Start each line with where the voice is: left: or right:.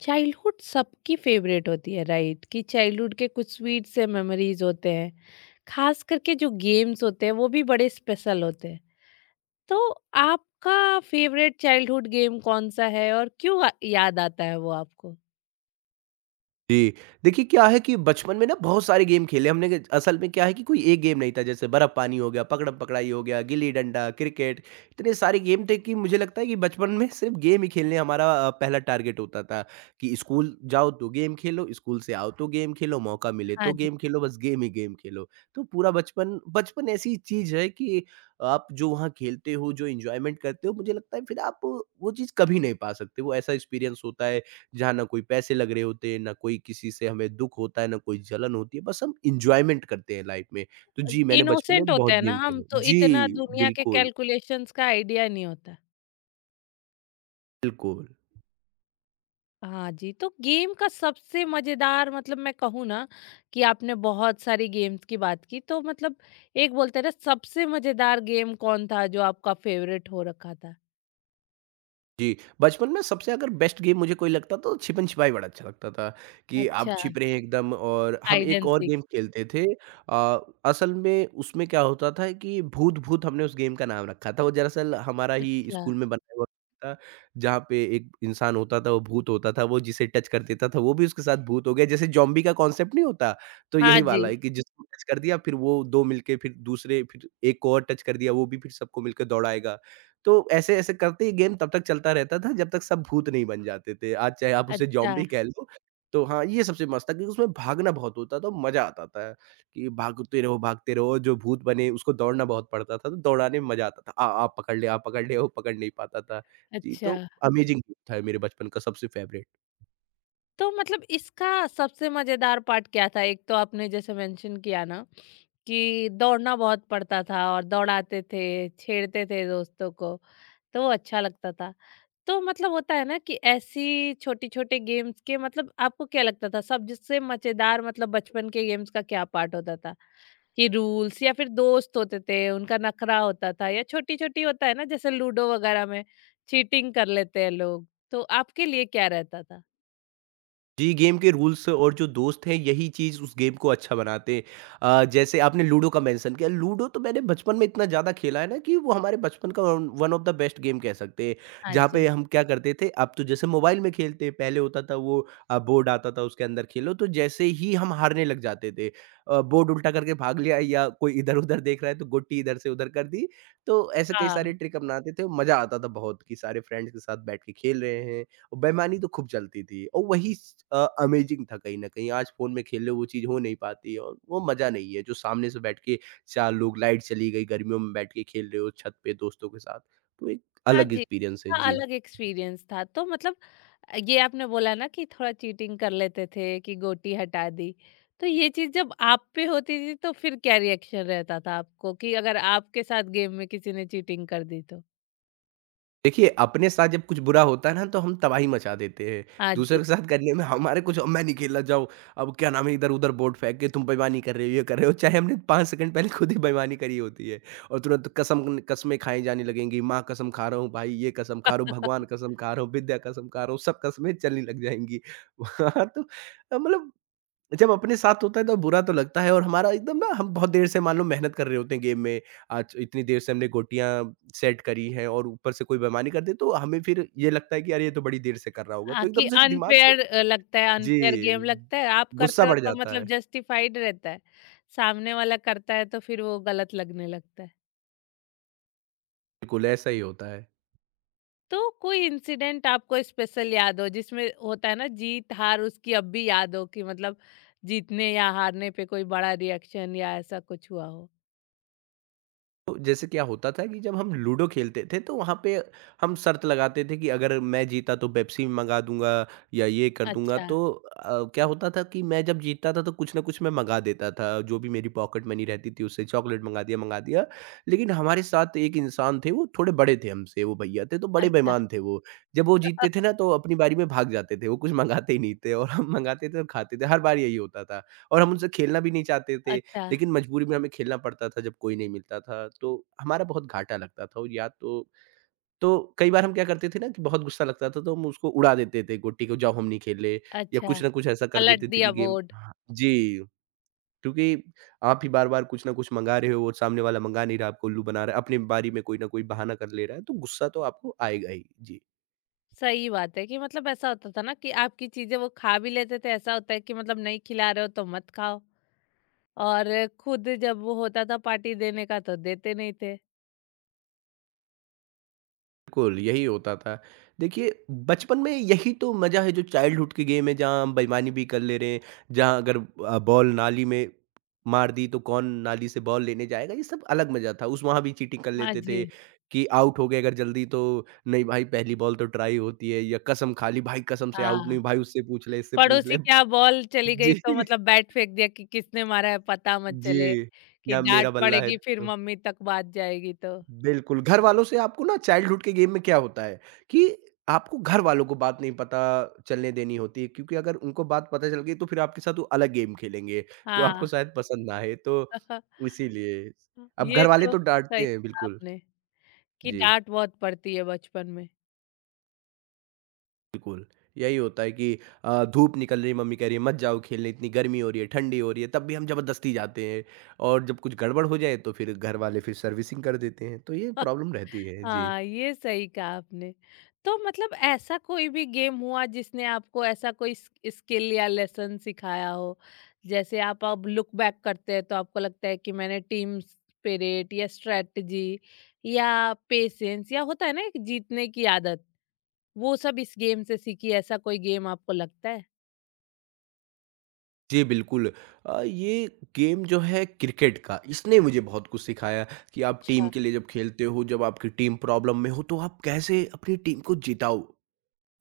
left: Childhood सबकी favourite होती है राइट कि चाइल्डहुड के कुछ स्वीट से मेमोरीज होते हैं। खास करके जो गेम्स होते हैं वो भी बड़े स्पेशल होते हैं। तो आपका फेवरेट चाइल्डहुड गेम कौन सा है और क्यों याद आता है वो आपको?
right: जी। देखिए, क्या है कि बचपन में ना बहुत सारे गेम खेले हमने के, असल में क्या है कि कोई एक गेम नहीं था। जैसे बर्फ पानी हो गया, पकड़म-पकड़ाई हो गया, गिल्ली-डंडा, क्रिकेट। इतने सारे गेम थे कि मुझे लगता है कि बचपन में सिर्फ़ गेम ही खेलने हमारा पहला टारगेट होता था। कि स्कूल जाओ तो गेम खेलो, स्कूल से आओ तो गेम खेलो, मौका मिले तो
left: हाँ जी।
right: गेम खेलो, बस गेम ही गेम खेलो। तो पूरा बचपन बचपन ऐसी चीज़ है कि आप जो वहाँ खेलते हो, जो एन्जॉयमेंट करते हो, मुझे लगता है फिर आप वो चीज़ कभी नहीं पा सकते। वो ऐसा एक्सपीरियंस होता है, जहाँ ना कोई पैसे लग रहे होते हैं, ना कोई किसी से हमें दुःख होता है, ना कोई जलन होती है, बस हम एन्जॉयमेंट करते हैं लाइफ़ में। तो जी, मैंने बचपन
left: इनोसेंट
right: में
left: होते
right: बहुत
left: हैं ना
right: गेम
left: हम,
right: खेले।
left: तो इतना
right: जी,
left: दुनिया के
right: बिल्कुल,
left: कैलकुलेशंस का आइडिया नहीं होता।
right: बिल्कुल।
left: हाँ जी, तो गेम का सबसे मज़ेदार मतलब मैं कहूँ ना कि आपने बहुत सारी गेम्स की बात की, तो मतलब एक बोलते हैं ना, सबसे मज़ेदार गेम कौन था जो आपका फेवरेट हो रखा था?
right: जी, बचपन में सबसे अगर बेस्ट गेम मुझे कोई लगता, तो छिपन-छिपाई बड़ा अच्छा लगता था, कि आप
left: अच्छा।
right: छिप रहे हैं एकदम, और हम
left: हाइड
right: एक
left: एंड
right: और
left: सीक।
right: गेम खेलते थे। अ, असल में उसमें क्या होता था कि भूत-भूत हमने उस गेम का नाम रखा था, वो दरअसल हमारा ही
left: अच्छा।
right: स्कूल में बनाया हुआ था, जहाँ पे एक इंसान होता था वो भूत होता था, वो जिसे टच कर देता था वो भी उसके साथ भूत हो गया। जैसे ज़ॉम्बी का कॉन्सेप्ट नहीं होता, तो
left: हाँ
right: यही
left: जी।
right: वाला है कि जिसको टच कर दिया, फिर वो 2 मिलके फिर दूसरे, फिर एक को और टच कर दिया, वो भी फिर सबको मिलके दौड़ाएगा। तो ऐसे-ऐसे करते ही गेम तब तक चलता रहता था जब तक सब भूत नहीं बन जाते थे। आज चाहे आप उसे
left: अच्छा, अच्छा।
right: ज़ॉम्बी कह लो, तो हाँ, ये सबसे मस्त था, क्योंकि उसमें भागना बहुत होता था और मज़ा आता था। कि भागते रहो, भागते रहो, और जो भूत बने उसको दौड़ना बहुत पड़ता था, तो दौड़ाने में मज़ा आता था। आ आप पकड़ ले, वो पकड़ नहीं पाता था। जी,
left: अच्छा।
right: तो अमेजिंग था मेरे बचपन का सबसे फ़ेवरेट।
left: तो मतलब इसका सबसे मज़ेदार पार्ट क्या था? एक तो आपने जैसे मेंशन किया ना कि दौड़ना बहुत पड़ता था और दौड़ाते थे, छेड़ते थे दोस्तों को। तो वो अच्छा लगता था। तो मतलब होता है ना कि ऐसी छोटी-छोटे गेम्स के मतलब आपको क्या लगता था सबसे मज़ेदार, मतलब बचपन के गेम्स का क्या पार्ट होता था? कि रूल्स या फिर दोस्त होते थे, उनका नखरा होता था, या छोटी-छोटी होता है ना जैसे लूडो वगैरह में चीटिंग कर लेते हैं लोग, तो आपके लिए क्या रहता था?
right: जी, गेम के रूल्स और जो दोस्त हैं, यही चीज़ उस गेम को अच्छा बनाते हैं। जैसे आपने लूडो का मेंशन किया, लूडो तो मैंने बचपन में इतना ज़्यादा खेला है ना, कि वो हमारे बचपन का one one of the best game कह सकते हैं।
left: हाँ
right: जहाँ पे
left: जी।
right: हम क्या करते थे, अब तो जैसे मोबाइल में खेलते हैं, पहले होता था वो बोर्ड आता था, उसके अंदर खेलो। तो जैसे ही हम हारने लग जाते थे बोर्ड उल्टा करके भाग लिया, या कोई इधर-उधर देख रहा है तो गोटी इधर से उधर कर दी। तो ऐसे कई
left: हाँ।
right: सारे ट्रिक अपनाते थे, मज़ा आता था बहुत, कि सारे फ्रेंड्स के साथ बैठ के खेल रहे हैं। और बेईमानी तो खूब चलती थी, और वही अमेज़िंग था कहीं न कहीं। आज फ़ोन में खेल लो, वो चीज़ हो नहीं पाती, और वो मज़ा नहीं है जो सामने से बैठ के 4 लोग, लाइट चली गई, गर्मियों में बैठ के खेल रहे हो छत पे दोस्तों के साथ। तो एक
left: हाँ
right: अलग
left: जी,
right: एक्सपीरियंस है।
left: उसका
right: जी।
left: अलग एक्सपीरियंस था। तो मतलब ये आपने बोला ना कि थोड़ा चीटिंग कर लेते थे कि गोटी हटा दी। तो ये चीज़ जब आप पे होती थी तो फिर क्या रिएक्शन रहता था आपको, कि अगर आपके साथ गेम में किसी ने चीटिंग कर दी तो?
right: देखिए, अपने साथ जब कुछ बुरा होता है ना, तो हम तबाही मचा देते हैं।
left: हाँ
right: दूसरों
left: जी।
right: के साथ करने में हमारे कुछ, अब मैं नहीं खेलना, जाओ, अब क्या नाम है, इधर-उधर बोर्ड फेंक के, तुम बेईमानी कर रहे हो, ये कर रहे हो। चाहे हमने 5 सेकंड पहले खुद ही बेईमानी करी होती है, और तुरंत कसम कस्में खाई जाने लगेंगी। माँ कसम खा रहा हूँ, भाई ये कसम खा रहा हूँ, भगवान कसम खा रहा हूँ, विद्या कसम खा रहा हूँ, सब कस्में चलने लग जाएँगी। वहाँ तो मतलब जब अपने साथ होता है तो बुरा तो लगता है, और हमारा एकदम ना, हम बहुत देर से मान लो मेहनत कर रहे होते हैं गेम में, आज इतनी देर से हमने गोटियां सेट करी हैं, और ऊपर से कोई बेईमानी कर दे, तो हमें फिर ये लगता है कि अरे, ये तो बड़ी देर से कर रहा होगा, तो
left: हाँ, कि
right: एकदम से दिमाग पे,
left: अनफ़ेयर लगता है, अनफ़ेयर गेम
right: जी,
left: लगता है। आप
right: गुस्सा
left: करते हो
right: बढ़
left: तो
right: जाता
left: मतलब
right: है।
left: जस्टिफाइड रहता है। सामने वाला करता है तो फिर वो गलत लगने लगता है।
right: बिल्कुल ऐसा ही होता है।
left: तो कोई इंसिडेंट आपको स्पेशल याद हो जिसमें होता है ना जीत हार, उसकी अब भी याद हो कि मतलब जीतने या हारने पे कोई बड़ा रिएक्शन या ऐसा कुछ हुआ हो?
right: तो जैसे क्या होता था कि जब हम लूडो खेलते थे तो वहाँ पे हम शर्त लगाते थे, कि अगर मैं जीता तो पेप्सी मंगा दूंगा या ये कर दूंगा,
left: अच्छा।
right: तो क्या होता था कि मैं जब जीतता था तो कुछ ना कुछ मैं मंगा देता था, जो भी मेरी पॉकेट मनी रहती थी उससे चॉकलेट मंगा दिया मंगा दिया। लेकिन हमारे साथ एक इंसान थे, वो थोड़े बड़े थे हमसे, वो भैया थे, तो बड़े
left: अच्छा।
right: बेईमान थे वो। जब वो जीतते थे ना, तो अपनी बारी में भाग जाते थे, वो कुछ मंगाते ही नहीं थे, और हम मंगाते थे और खाते थे, हर बार यही होता था। और हम उनसे खेलना भी नहीं चाहते थे,
left: अच्छा।
right: लेकिन मजबूरी में हमें खेलना पड़ता था, जब कोई नहीं मिलता था, तो हमारा बहुत घाटा लगता था। और या तो कई बार हम क्या करते थे ना, कि बहुत गुस्सा लगता था तो हम उसको उड़ा देते थे गोटी को, जाओ हम नहीं खेले, या
left: अच्छा।
right: कुछ ना कुछ ऐसा कर देते
left: पलट
right: थे कि
left: दिया
right: गेम,
left: बोर्ड।
right: हाँ, जी, क्योंकि आप ही बार-बार कुछ ना कुछ मँगा रहे हो और सामने वाला मँगा नहीं रहा, आपको उल्लू बना रहा है, अपनी बारी में कोई ना कोई बहाना कर ले रहा है, तो गुस्सा तो आपको आएगा ही। जी।
left: सही बात है कि मतलब ऐसा होता था ना कि आपकी चीजें वो खा भी लेते थे। ऐसा होता है कि मतलब नहीं खिला रहे हो तो मत खाओ, और खुद जब वो होता था पार्टी देने का तो देते नहीं थे।
right: बिल्कुल, यही होता था। देखिए, बचपन में यही तो मज़ा है, जो चाइल्डहुड की गेम है, जहाँ हम बेईमानी भी कर ले रहे हैं, जहाँ अगर बॉल नाली में मार दी तो कौन नाली से बॉल लेने जाएगा, ये सब अलग मज़ा था। उस वहाँ भी चीटिंग कर
left: हाँ
right: लेते थे,
left: जी।
right: कि आउट हो गए अगर जल्दी तो नहीं भाई, पहली बॉल तो ट्राई होती है, या कसम खा ली भाई, कसम से आउट नहीं
left: हाँ।
right: भाई, उससे पूछ ले, इससे पूछ ले।
left: पड़ोसी क्या, बॉल चली गई तो
right: जी,
left: मतलब बैट फेंक दिया कि किसने मारा है पता मत चले,
right: जी।
left: कि
right: या मेरा
left: डाँट
right: बल्ला है,
left: पड़ेगी, फिर
right: तो
left: मम्मी तक बात जाएगी तो।
right: बिल्कुल, घर वालों से आपको ना, चाइल्डहुड के गेम में क्या होता है कि आपको घर वालों को बात नहीं पता चलने देनी होती है, क्योंकि अगर उनको बात पता चल गई तो फिर आपके साथ वो अलग गेम खेलेंगे, जो आपको
left: हाँ।
right: शायद पसंद ना आए, तो इसीलिए। अब घर
left: ये
right: वाले
left: तो
right: तो
left: सही
right: डाँटते हैं
left: कहा
right: बिल्कुल।
left: आपने, कि
right: जी,
left: डाँट बहुत पड़ती है बचपन में।
right: बिल्कुल। यही होता है कि धूप निकल रही है, मम्मी कह रही है मत जाओ खेलने, इतनी गर्मी हो रही है, ठंडी हो रही है, तब भी हम ज़बरदस्ती जाते हैं, और जब कुछ गड़बड़ हो जाए तो फिर घर वाले फिर सर्विसिंग कर देते हैं, तो ये प्रॉब्लम रहती है। जी।
left: हाँ, ये सही कहा आपने। तो मतलब ऐसा कोई भी गेम हुआ जिसने आपको ऐसा कोई स स्किल या लेसन सिखाया हो? जैसे आप अब लुक बैक करते हैं तो आपको लगता है कि मैंने टीम स्पिरिट या स्ट्रैटेजी या पेशेंस या होता है ना एक जीतने की आदत, वो सब इस गेम से सीखी, ऐसा कोई गेम आपको लगता है?
right: जी, बिल्कुल। ये गेम जो है क्रिकेट का, इसने मुझे बहुत कुछ सिखाया, कि आप टीम के
left: अच्छा।
right: लिए जब खेलते हो, जब आपकी टीम प्रॉब्लम में हो, तो आप कैसे अपनी टीम को जिताओ।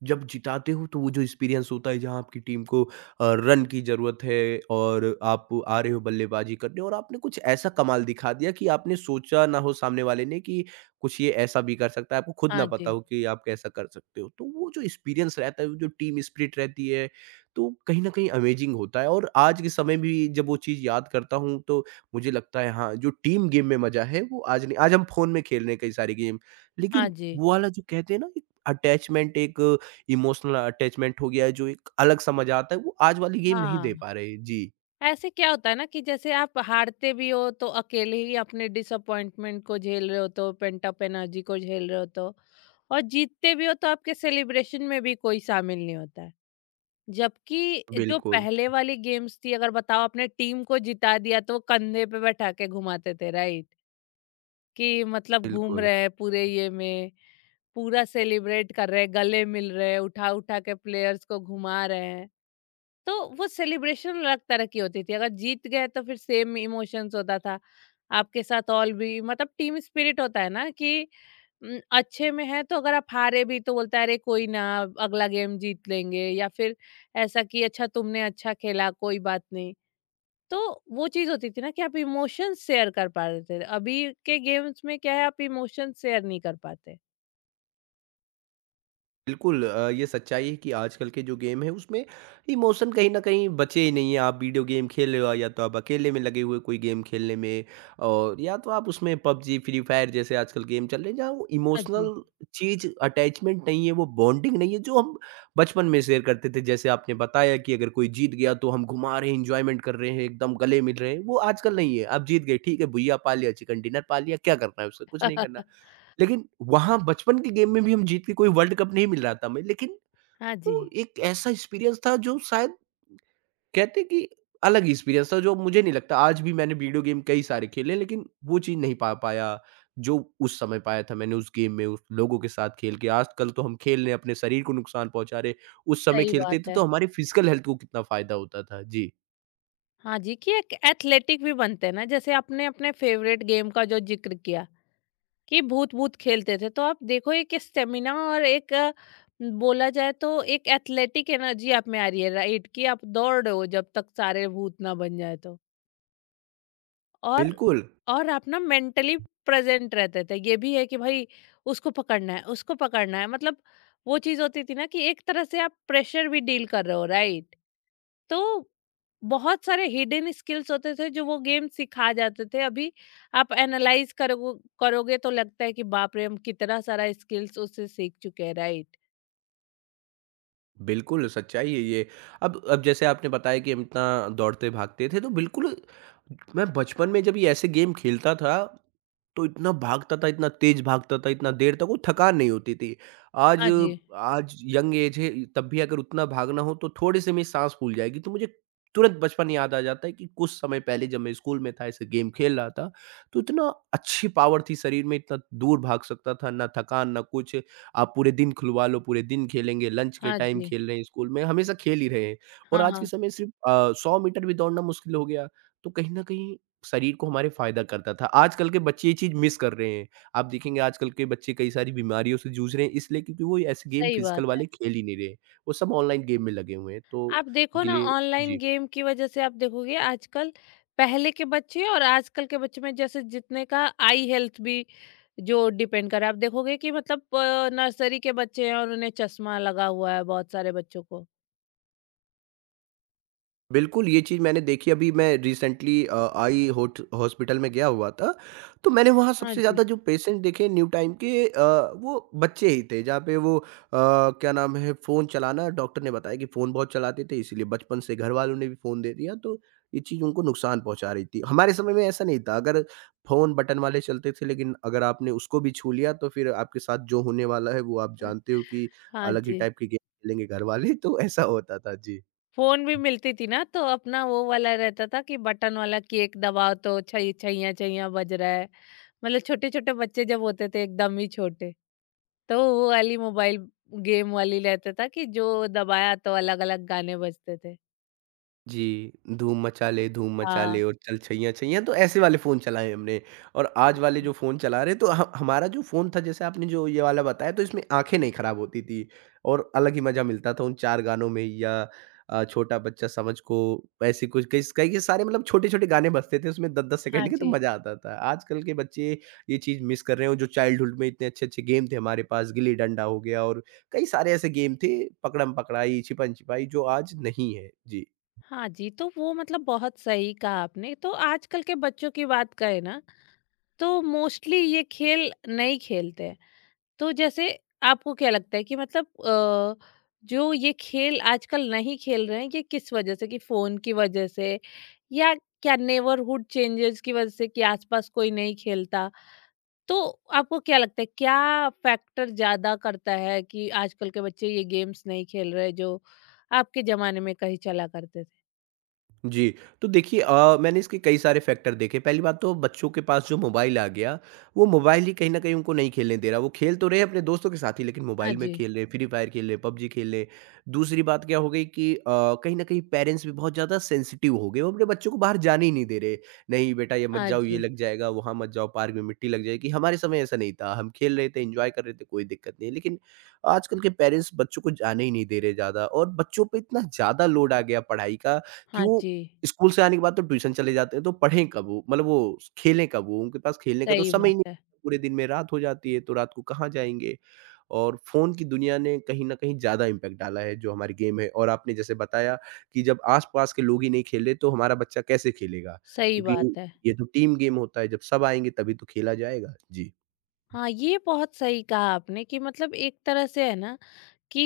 right: जब जिताते हो तो वो जो एक्सपीरियंस होता है, जहाँ आपकी टीम को रन की ज़रूरत है और आप आ रहे हो बल्लेबाजी करने, और आपने कुछ ऐसा कमाल दिखा दिया कि आपने सोचा ना हो सामने वाले ने कि कुछ ये ऐसा भी कर सकता है, आपको खुद ना
left: हाँ
right: पता
left: जी।
right: हो कि आप कैसा कर सकते हो, तो वो जो एक्सपीरियंस रहता है, वो जो टीम स्पिरिट रहती है, तो कहीं ना कहीं अमेजिंग होता है। और आज के समय भी जब वो चीज़ याद करता हूँ तो मुझे लगता है, हाँ, जो टीम गेम में मज़ा है वो आज नहीं, आज हम फ़ोन में खेल रहे हैं कई सारे गेम,
left: हाँ
right: लेकिन
left: जी।
right: वो वाला जो कहते हैं ना, एक अटैचमेंट, एक इमोशनल अटैचमेंट हो गया है, जो एक अलग सा मज़ा आता है, वो आज वाली गेम नहीं दे
left: हाँ।
right: पा रहे। जी,
left: ऐसे क्या होता है ना कि जैसे आप हारते भी हो तो अकेले ही अपने डिसअपॉइंटमेंट को झेल रहे हो, तो पेंट अप एनर्जी को झेल रहे हो, तो और जीतते भी हो तो आपके सेलिब्रेशन में भी कोई शामिल नहीं होता है। जबकि जो
right: बिल्कुल,
left: पहले वाली गेम्स थी, अगर बताओ आपने टीम को जिता दिया तो वो कंधे पे बैठा के घुमाते थे राइट, कि मतलब घूम
right: बिल्कुल।
left: रहे हैं पूरे ये में, पूरा सेलिब्रेट कर रहे हैं, गले मिल रहे हैं, उठा उठा के प्लेयर्स को घुमा रहे हैं। तो वो सेलिब्रेशन अलग तरह की होती थी। अगर जीत गए तो फिर सेम इमोशंस होता था आपके साथ ऑल भी, मतलब टीम स्पिरिट होता है ना कि न, अच्छे में है तो अगर आप हारे भी तो बोलता है अरे कोई ना, अगला गेम जीत लेंगे, या फिर ऐसा कि अच्छा, तुमने अच्छा खेला, कोई बात नहीं। तो वो चीज होती थी ना कि आप इमोशंस शेयर कर पा रहे थे। अभी के गेम्स में क्या है, आप इमोशंस शेयर नहीं कर पाते।
right: बिल्कुल, ये सच्चाई है कि आजकल के जो गेम है उसमें इमोशन कहीं न कहीं बचे ही नहीं है। आप वीडियो गेम खेल रहे हो, या तो आप अकेले में लगे हुए कोई गेम खेलने में, और या तो आप उसमें पबजी, फ्री फायर जैसे आजकल गेम चल रहे हैं, जहाँ वो
left: हाँ जी।
right: इमोशनल चीज़ अटैचमेंट नहीं है, वो बॉन्डिंग नहीं है जो हम बचपन में शेयर करते थे। जैसे आपने बताया कि अगर कोई जीत गया तो हम घुमा रहे हैं, एन्जॉयमेंट कर रहे हैं, एकदम गले मिल रहे हैं, वो आजकल नहीं है। आप जीत गए ठीक है, भुजिया पा लिया, चिकन डिनर पा लिया, क्या करना है उससे? कुछ नहीं करना। लेकिन वहाँ बचपन के गेम में भी हम जीत के कोई वर्ल्ड कप नहीं मिल रहा था हमें, लेकिन
left: हाँ जी।
right: वो एक ऐसा एक्सपीरियंस था जो शायद कहते हैं कि अलग ही एक्सपीरियंस था जो मुझे नहीं लगता। आज भी मैंने वीडियो गेम कई सारे खेले लेकिन वो चीज़ नहीं पा पाया, जो उस समय पाया था मैंने उस गेम में उस लोगों के साथ खेल के। आजकल तो हम खेल रहे हैं अपने शरीर को नुकसान पहुँचा रहे, उस समय
left: सही
right: खेलते
left: बात
right: थे
left: है।
right: तो हमारी फिज़िकल हेल्थ को कितना फ़ायदा होता था। जी,
left: हाँ जी, कि एक एथलेटिक भी बनते हैं ना। जैसे आपने अपने फेवरेट गेम का जो जिक्र किया कि भूत भूत खेलते थे, तो आप देखो एक स्टेमिना और एक बोला जाए तो एक एथलेटिक एनर्जी आप में आ रही है राइट, कि आप दौड़ रहे हो जब तक सारे भूत ना बन जाए, तो और
right: बिल्कुल।
left: और आप ना मेंटली प्रेजेंट रहते थे, ये भी है कि भाई उसको पकड़ना है, उसको पकड़ना है, मतलब वो चीज होती थी ना कि एक तरह से आप प्रेशर भी डील कर रहे हो राइट, तो बहुत सारे हिडन स्किल्स होते थे जो वो गेम सिखा जाते थे। अभी आप एनालाइज करो, करोगे तो लगता है कि बाप रे, हम कितना सारा स्किल्स उससे सीख चुके हैं राइट।
right: बिल्कुल, सच्चाई है ये। अब जैसे आपने बताया कि हम इतना दौड़ते-भागते थे, तो बिल्कुल मैं बचपन में जब ये ऐसे गेम खेलता था, तो इतना भागता था, इतना तेज़ भागता था, इतना देर तक, वो थकान नहीं होती थी। आज
left: हाँ जी।
right: आज यंग एज है, तब भी अगर उतना भागना हो, तो थोड़े-से मेरी साँस फूल जाएगी। तो मुझे तुरंत बचपन याद आ जाता है कि कुछ समय पहले जब मैं स्कूल में था, ऐसे गेम खेल रहा था, तो इतना अच्छी पावर थी शरीर में, इतना दूर भाग सकता था, ना थकान, ना कुछ। आप पूरे दिन खुलवा लो, पूरे दिन खेलेंगे, लंच के
left: हाँ
right: टाइम
left: जी।
right: खेल रहे हैं स्कूल में, हमेशा खेल ही रहे हैं। और आज के
left: हाँ।
right: समय सिर्फ़ 100 मीटर भी दौड़ना मुश्किल हो गया, तो कहीं न कहीं शरीर को हमारे फ़ायदा करता था। आजकल के बच्चे ये चीज़ मिस कर रहे हैं। आप देखेंगे आजकल के बच्चे कई सारी बीमारियों से जूझ रहे हैं इसलिए क्योंकि वो ऐसे गेम
left: सही बात
right: फ़िज़िकल
left: है।
right: वाले खेल ही नहीं रहे। वो सब ऑनलाइन गेम में लगे हुए हैं, तो
left: आप देखो
right: उनके
left: ना,
right: लिए
left: ऑनलाइन
right: जी।
left: गेम की वजह से आप देखोगे आजकल पहले के बच्चे और आजकल के बच्चे में जैसे जितने का आई हेल्थ भी जो डिपेंड कर रहा है, आप देखोगे कि मतलब नर्सरी के बच्चे हैं और उन्हें चश्मा लगा हुआ है बहुत सारे बच्चों को।
right: बिल्कुल, ये चीज़ मैंने देखी। अभी मैं रिसेंटली आई होट हॉस्पिटल में गया हुआ था, तो मैंने वहाँ
left: हाँ
right: सबसे
left: जी।
right: ज़्यादा जो पेशेंट देखे न्यू टाइम के वो बच्चे ही थे जहाँ पे वो क्या नाम है फ़ोन चलाना। डॉक्टर ने बताया कि फ़ोन बहुत चलाते थे इसीलिए बचपन से घरवालों ने भी फ़ोन दे दिया तो ये चीज़ उनको नुकसान पहुँचा रही थी। हमारे समय में ऐसा नहीं था। अगर फ़ोन बटन वाले चलते थे लेकिन अगर आपने उसको भी छू लिया तो फिर आपके साथ जो होने वाला है वो आप जानते हो कि
left: हाँ
right: अलग ही
left: जी,
right: टाइप की गेम खेलेंगे घरवाले तो ऐसा होता था। जी।
left: फ़ोन भी मिलती थी ना, तो अपना वो वाला रहता था कि बटन वाला कि एक दबाओ तो छै छैया छैया बज रहा है। मतलब छोटे-छोटे बच्चे जब होते थे एकदम ही छोटे, तो वो वाली मोबाइल गेम वाली रहता था कि जो दबाया तो अलग-अलग गाने बजते थे।
right: जी, धूम मचा
left: हाँ
right: ले और चल छैयाँ छैयाँ तो ऐसे वाले फ़ोन चलाए हमने और आज वाले जो
left: जी।
right: फ़ोन चला रहे हैं तो ह हमारा जो फ़ोन था जैसे आपने जो ये वाला बताया तो इसमें आँखें नहीं खराब होती थी और अलग ही मज़ा मिलता था उन 4 गानों में या छोटा बच्चा समझ को ऐसे कुछ कई के सारे मतलब छोटे-छोटे गाने बजते थे उसमें 10-10
left: हाँ
right: सेकंड के तो
left: जी।
right: मज़ा आता था। आजकल के बच्चे ये चीज़ मिस कर रहे हैं और जो चाइल्डहुड में इतने अच्छे-अच्छे गेम थे हमारे पास गिल्ली-डंडा हो गया और कई सारे ऐसे गेम थे पकड़म-पकड़ाई, छिपन-छिपाई जो आज नहीं है। जी।
left: हाँ जी, तो वो मतलब बहुत सही कहा आपने। तो आजकल के बच्चों की बात करें ना, तो मोस्टली ये खेल नहीं खेलते हैं। तो जैसे आपको क्या लगता है कि मतलब जो ये खेल आजकल नहीं खेल रहे हैं ये किस वजह से, कि फोन की वजह से या क्या नेबरहुड चेंजेस की वजह से कि आसपास कोई नहीं खेलता, तो आपको क्या लगता है क्या फैक्टर ज्यादा करता है कि आजकल के बच्चे ये गेम्स नहीं खेल रहे जो आपके जमाने में कहीं चला करते थे?
right: जी, तो देखिए मैंने इसके कई सारे फैक्टर देखे, पहली बात तो बच्चों के पास जो मोबाइल आ गया, वो मोबाइल ही कहीं न कहीं उनको नहीं खेलने दे रहा, वो खेल तो रहे हैं अपने दोस्तों के साथ ही लेकिन
left: हाँ
right: मोबाइल में
left: जी।
right: खेल रहे हैं, फ्री फायर खेल रहे हैं, पबजी खेल रहे हैं। दूसरी बात क्या हो गई कि कहीं न कहीं पेरेंट्स भी बहुत ज़्यादा सेंसिटिव हो गए, वो अपने बच्चों को बाहर जाने ही नहीं दे रहे, नहीं बेटा ये मत
left: हाँ
right: जाओ, ये
left: जी।
right: लग जाएगा, वहाँ मत जाओ, पार्क में मिट्टी लग जाएगी, हमारे समय ऐसा नहीं था, हम खेल रहे थे, एन्जॉय कर रहे थे, कोई दिक्कत नहीं है। लेकिन आजकल के पेरेंट्स बच्चों को जाने ही नहीं दे रहे ज़्यादा और बच्चों पे इतना ज़्यादा लोड आ गया पढ़ाई का कि
left: हाँ
right: वो
left: जी।
right: स्कूल से आने के बाद तो ट्यूशन चले जाते हैं, तो पढ़ें कब वो? मतलब वो खेलें कब वो? उनके पास खेलने का तो
left: सही
right: समय
left: बात
right: ही नहीं है।
left: है।
right: पूरे दिन में रात हो जाती है, तो रात को कहाँ जाएँगे? और फ़ोन की दुनिया ने कहीं न कहीं ज़्यादा इम्पैक्ट डाला है, जो हमारी गेम है और आपने जैसे बताया कि जब आस-पास के लोग ही नहीं खेले, तो हमारा बच्चा कैसे खेलेगा?
left: सही
right: क्योंकि
left: बात है।
right: ये तो टीम गेम होता है, जब सब आएँगे तभी तो खेला जाएगा। जी,
left: हाँ, ये बहुत सही कहा आपने कि मतलब एक तरह से है ना कि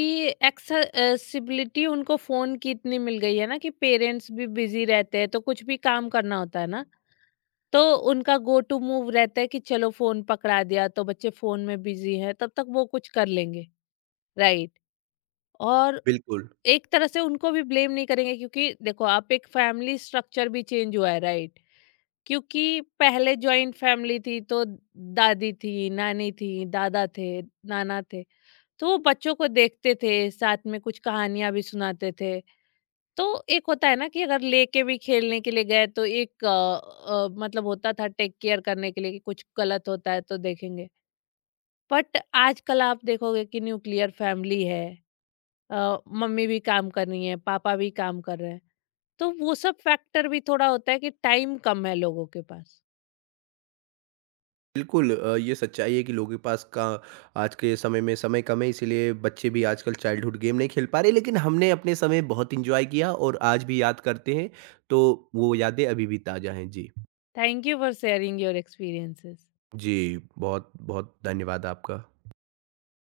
left: एक्सेसिबिलिटी उनको फोन की इतनी मिल गई है ना, कि पेरेंट्स भी बिजी रहते हैं तो कुछ भी काम करना होता है ना, तो उनका गो टू मूव रहता है कि चलो फोन पकड़ा दिया तो बच्चे फोन में बिजी हैं, तब तक वो कुछ कर लेंगे राइट। और
right: बिल्कुल।
left: एक तरह से उनको भी ब्लेम नहीं करेंगे, क्योंकि देखो आप, एक फैमिली स्ट्रक्चर भी चेंज हुआ है राइट, क्योंकि पहले जॉइंट फैमिली थी तो दादी थी, नानी थी, दादा थे, नाना थे, तो बच्चों को देखते थे, साथ में कुछ कहानियाँ भी सुनाते थे। तो एक होता है ना कि अगर लेके भी खेलने के लिए गए तो एक मतलब होता था टेक केयर करने के लिए कि कुछ गलत होता है तो देखेंगे। बट आजकल आप देखोगे कि न्यूक्लियर फैमिली है, मम्मी भी काम कर रही हैं, पापा भी काम कर रहे हैं। तो वो सब फैक्टर भी थोड़ा होता है कि टाइम कम है लोगों के पास।
right: बिल्कुल ये सच्चाई है कि लोगों के पास का आज के समय में समय कम है इसीलिए बच्चे भी आजकल चाइल्डहुड गेम नहीं खेल पा रहे लेकिन हमने अपने समय बहुत इंजॉय किया और आज भी याद करते हैं तो वो यादें अभी भी ताज़ा हैं जी।
left: Thank you for sharing your experiences.
right: जी, बहुत बहुत धन्यवाद आपका।